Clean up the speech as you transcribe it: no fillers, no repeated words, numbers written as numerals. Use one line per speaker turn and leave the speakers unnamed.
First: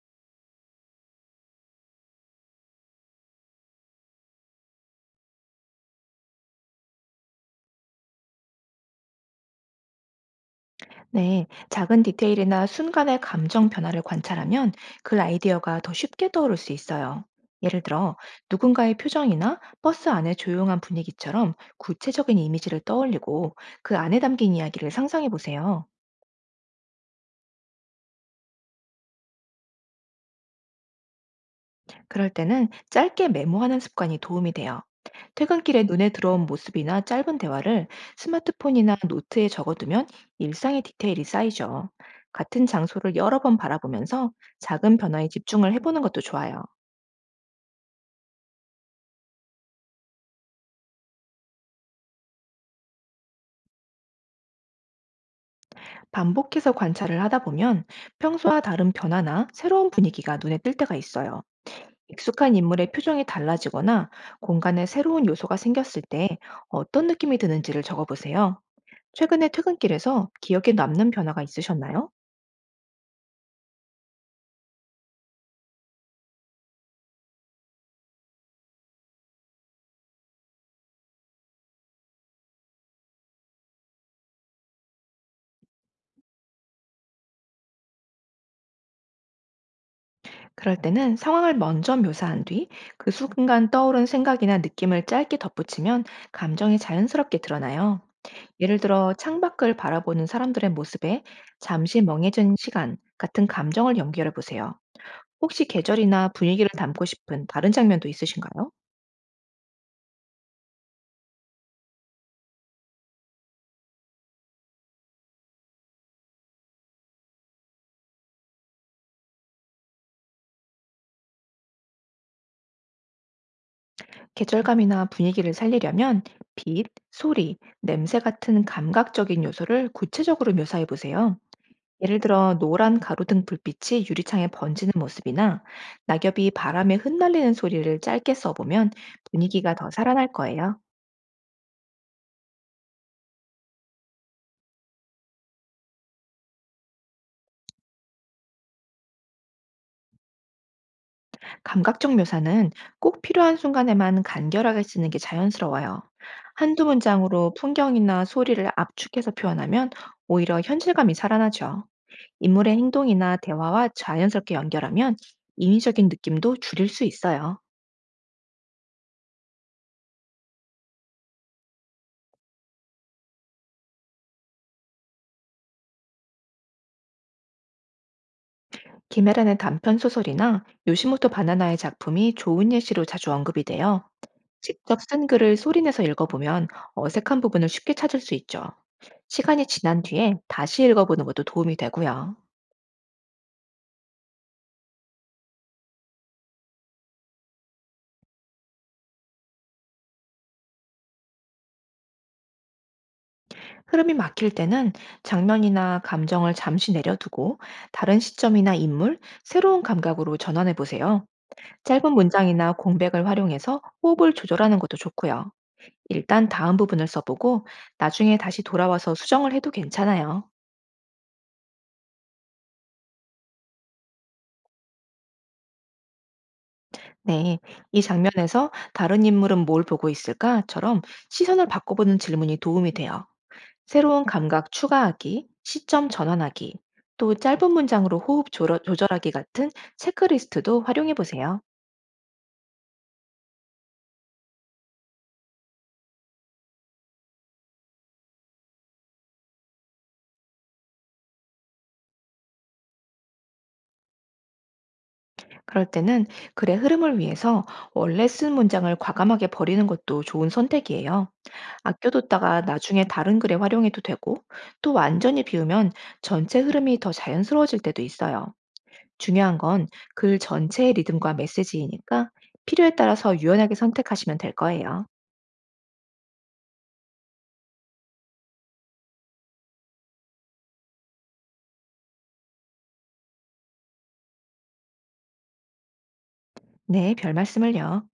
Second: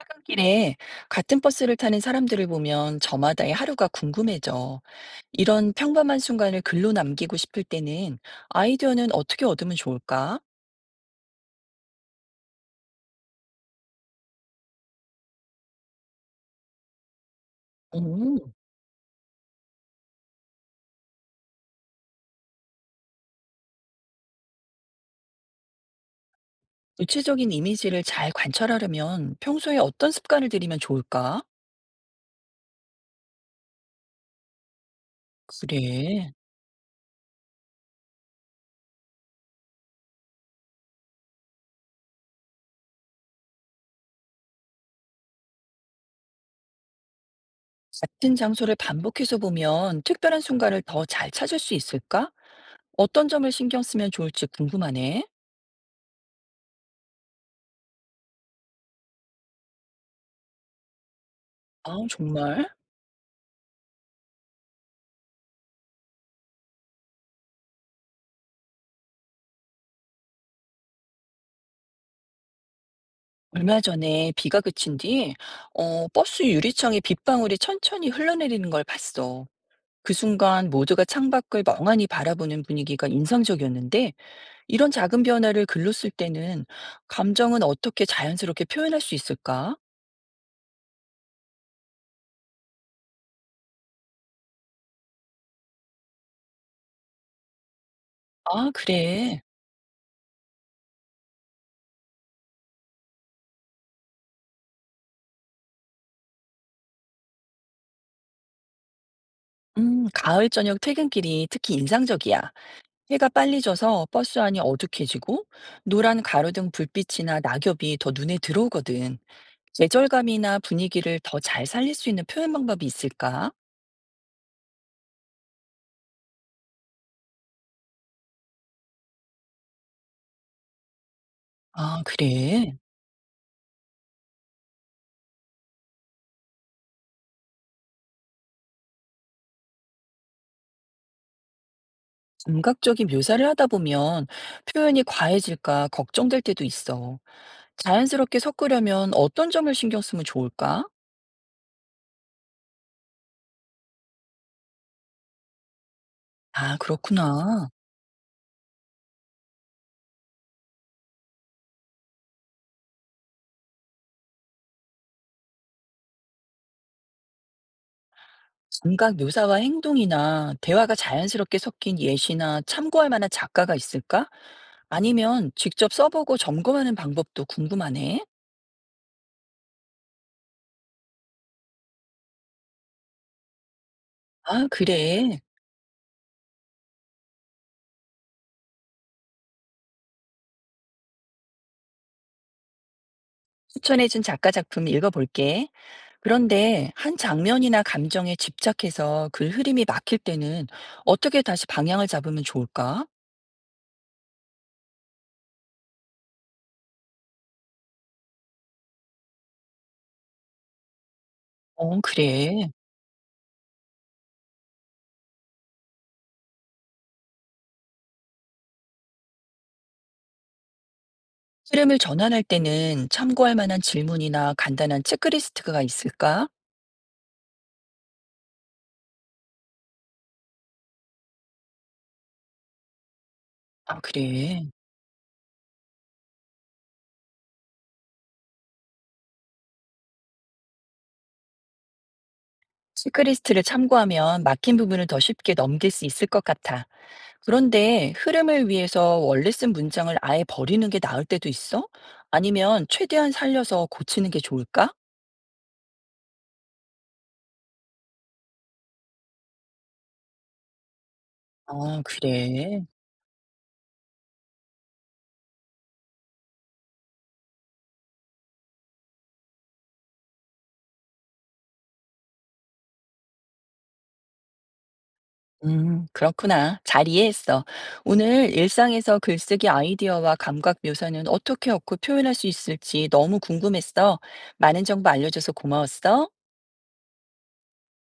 퇴근길에 같은 버스를 타는 사람들을 보면 저마다의 하루가 궁금해져. 이런 평범한 순간을 글로 남기고 싶을 때는 아이디어는 어떻게 얻으면 좋을까?
네, 작은 디테일이나 순간의 감정 변화를 관찰하면 그 아이디어가 더 쉽게 떠오를 수 있어요. 예를 들어,
음,
누군가의 표정이나 버스 안의 조용한 분위기처럼 구체적인 이미지를 떠올리고 그 안에 담긴 이야기를 상상해 보세요.
구체적인 이미지를 잘 관찰하려면 평소에 어떤 습관을 들이면 좋을까?
그럴 때는 짧게 메모하는 습관이 도움이 돼요. 퇴근길에 눈에
그래.
들어온 모습이나 짧은 대화를 스마트폰이나 노트에 적어두면 일상의 디테일이 쌓이죠. 같은 장소를 여러 번 바라보면서 작은 변화에 집중을 해보는 것도 좋아요.
같은 장소를 반복해서 보면 특별한 순간을 더 잘 찾을 수 있을까? 어떤 점을 신경 쓰면 좋을지 궁금하네.
반복해서 관찰을 하다 보면 평소와 다른 변화나 새로운 분위기가 눈에 띌 때가 있어요.
아,
익숙한
정말.
인물의 표정이 달라지거나 공간에 새로운 요소가 생겼을 때 어떤 느낌이 드는지를 적어보세요. 최근에 퇴근길에서 기억에 남는 변화가 있으셨나요?
얼마 전에 비가 그친 뒤, 버스 유리창에 빗방울이 천천히 흘러내리는 걸 봤어. 그 순간 모두가 창밖을 멍하니 바라보는 분위기가 인상적이었는데, 이런 작은 변화를 글로 쓸 때는 감정은 어떻게 자연스럽게 표현할 수 있을까?
그럴 때는 상황을 먼저 묘사한 뒤 그 순간 떠오른 생각이나 느낌을 짧게 덧붙이면 감정이 자연스럽게 드러나요.
아,
예를 들어
그래.
창밖을 바라보는 사람들의 모습에 잠시 멍해진 시간 같은 감정을 연결해 보세요. 혹시 계절이나 분위기를 담고 싶은 다른 장면도 있으신가요?
가을 저녁 퇴근길이 특히 인상적이야. 해가 빨리 져서 버스 안이 어둑해지고, 노란 가로등 불빛이나 낙엽이 더 눈에 들어오거든. 계절감이나 분위기를 더 잘 살릴 수 있는 표현 방법이 있을까?
계절감이나 분위기를 살리려면 빛, 소리, 냄새 같은 감각적인 요소를 구체적으로 묘사해 보세요.
아,
예를 들어
그래.
노란 가로등 불빛이 유리창에 번지는 모습이나 낙엽이 바람에 흩날리는 소리를 짧게 써보면 분위기가 더 살아날 거예요.
감각적인 묘사를 하다 보면 표현이 과해질까 걱정될 때도 있어. 자연스럽게 섞으려면 어떤 점을 신경 쓰면 좋을까?
감각적 묘사는 꼭 필요한 순간에만 간결하게 쓰는 게 자연스러워요.
아,
한두 문장으로
그렇구나.
풍경이나 소리를 압축해서 표현하면 오히려 현실감이 살아나죠. 인물의 행동이나 대화와 자연스럽게 연결하면 인위적인 느낌도 줄일 수 있어요.
감각 묘사와 행동이나 대화가 자연스럽게 섞인 예시나 참고할 만한 작가가 있을까? 아니면 직접 써보고 점검하는 방법도 궁금하네.
김혜란의 단편 소설이나 요시모토 바나나의 작품이 좋은 예시로 자주 언급이 돼요.
아,
직접 쓴
그래.
글을 소리내서 읽어보면 어색한 부분을 쉽게 찾을 수 있죠. 시간이 지난 뒤에 다시 읽어보는 것도 도움이 되고요.
추천해준 작가 작품 읽어볼게. 그런데 한 장면이나 감정에 집착해서 글 흐름이 막힐 때는 어떻게 다시 방향을 잡으면 좋을까?
흐름이 막힐 때는 장면이나 감정을 잠시 내려두고 다른 시점이나 인물, 새로운 감각으로 전환해 보세요.
어,
짧은
그래.
문장이나 공백을 활용해서 호흡을 조절하는 것도 좋고요. 일단 다음 부분을 써보고 나중에 다시 돌아와서 수정을 해도 괜찮아요.
흐름을 전환할 때는 참고할 만한 질문이나 간단한 체크리스트가 있을까?
네, 이 장면에서 다른 인물은 뭘 보고 있을까?처럼 시선을 바꿔보는 질문이 도움이 돼요.
아,
새로운
그래.
감각 추가하기, 시점 전환하기, 또 짧은 문장으로 호흡 조절하기 같은 체크리스트도 활용해 보세요.
체크리스트를 참고하면 막힌 부분을 더 쉽게 넘길 수 있을 것 같아. 그런데 흐름을 위해서 원래 쓴 문장을 아예 버리는 게 나을 때도 있어? 아니면 최대한 살려서 고치는 게 좋을까?
그럴 때는 글의 흐름을 위해서 원래 쓴 문장을 과감하게 버리는 것도 좋은 선택이에요.
아,
아껴뒀다가
그래.
나중에 다른 글에 활용해도 되고, 또 완전히 비우면 전체 흐름이 더 자연스러워질 때도 있어요. 중요한 건 글 전체의 리듬과 메시지이니까 필요에 따라서 유연하게 선택하시면 될 거예요.
그렇구나. 잘 이해했어. 오늘 일상에서 글쓰기 아이디어와 감각 묘사는 어떻게 얻고 표현할 수 있을지 너무 궁금했어. 많은 정보 알려줘서 고마웠어.
네, 별 말씀을요.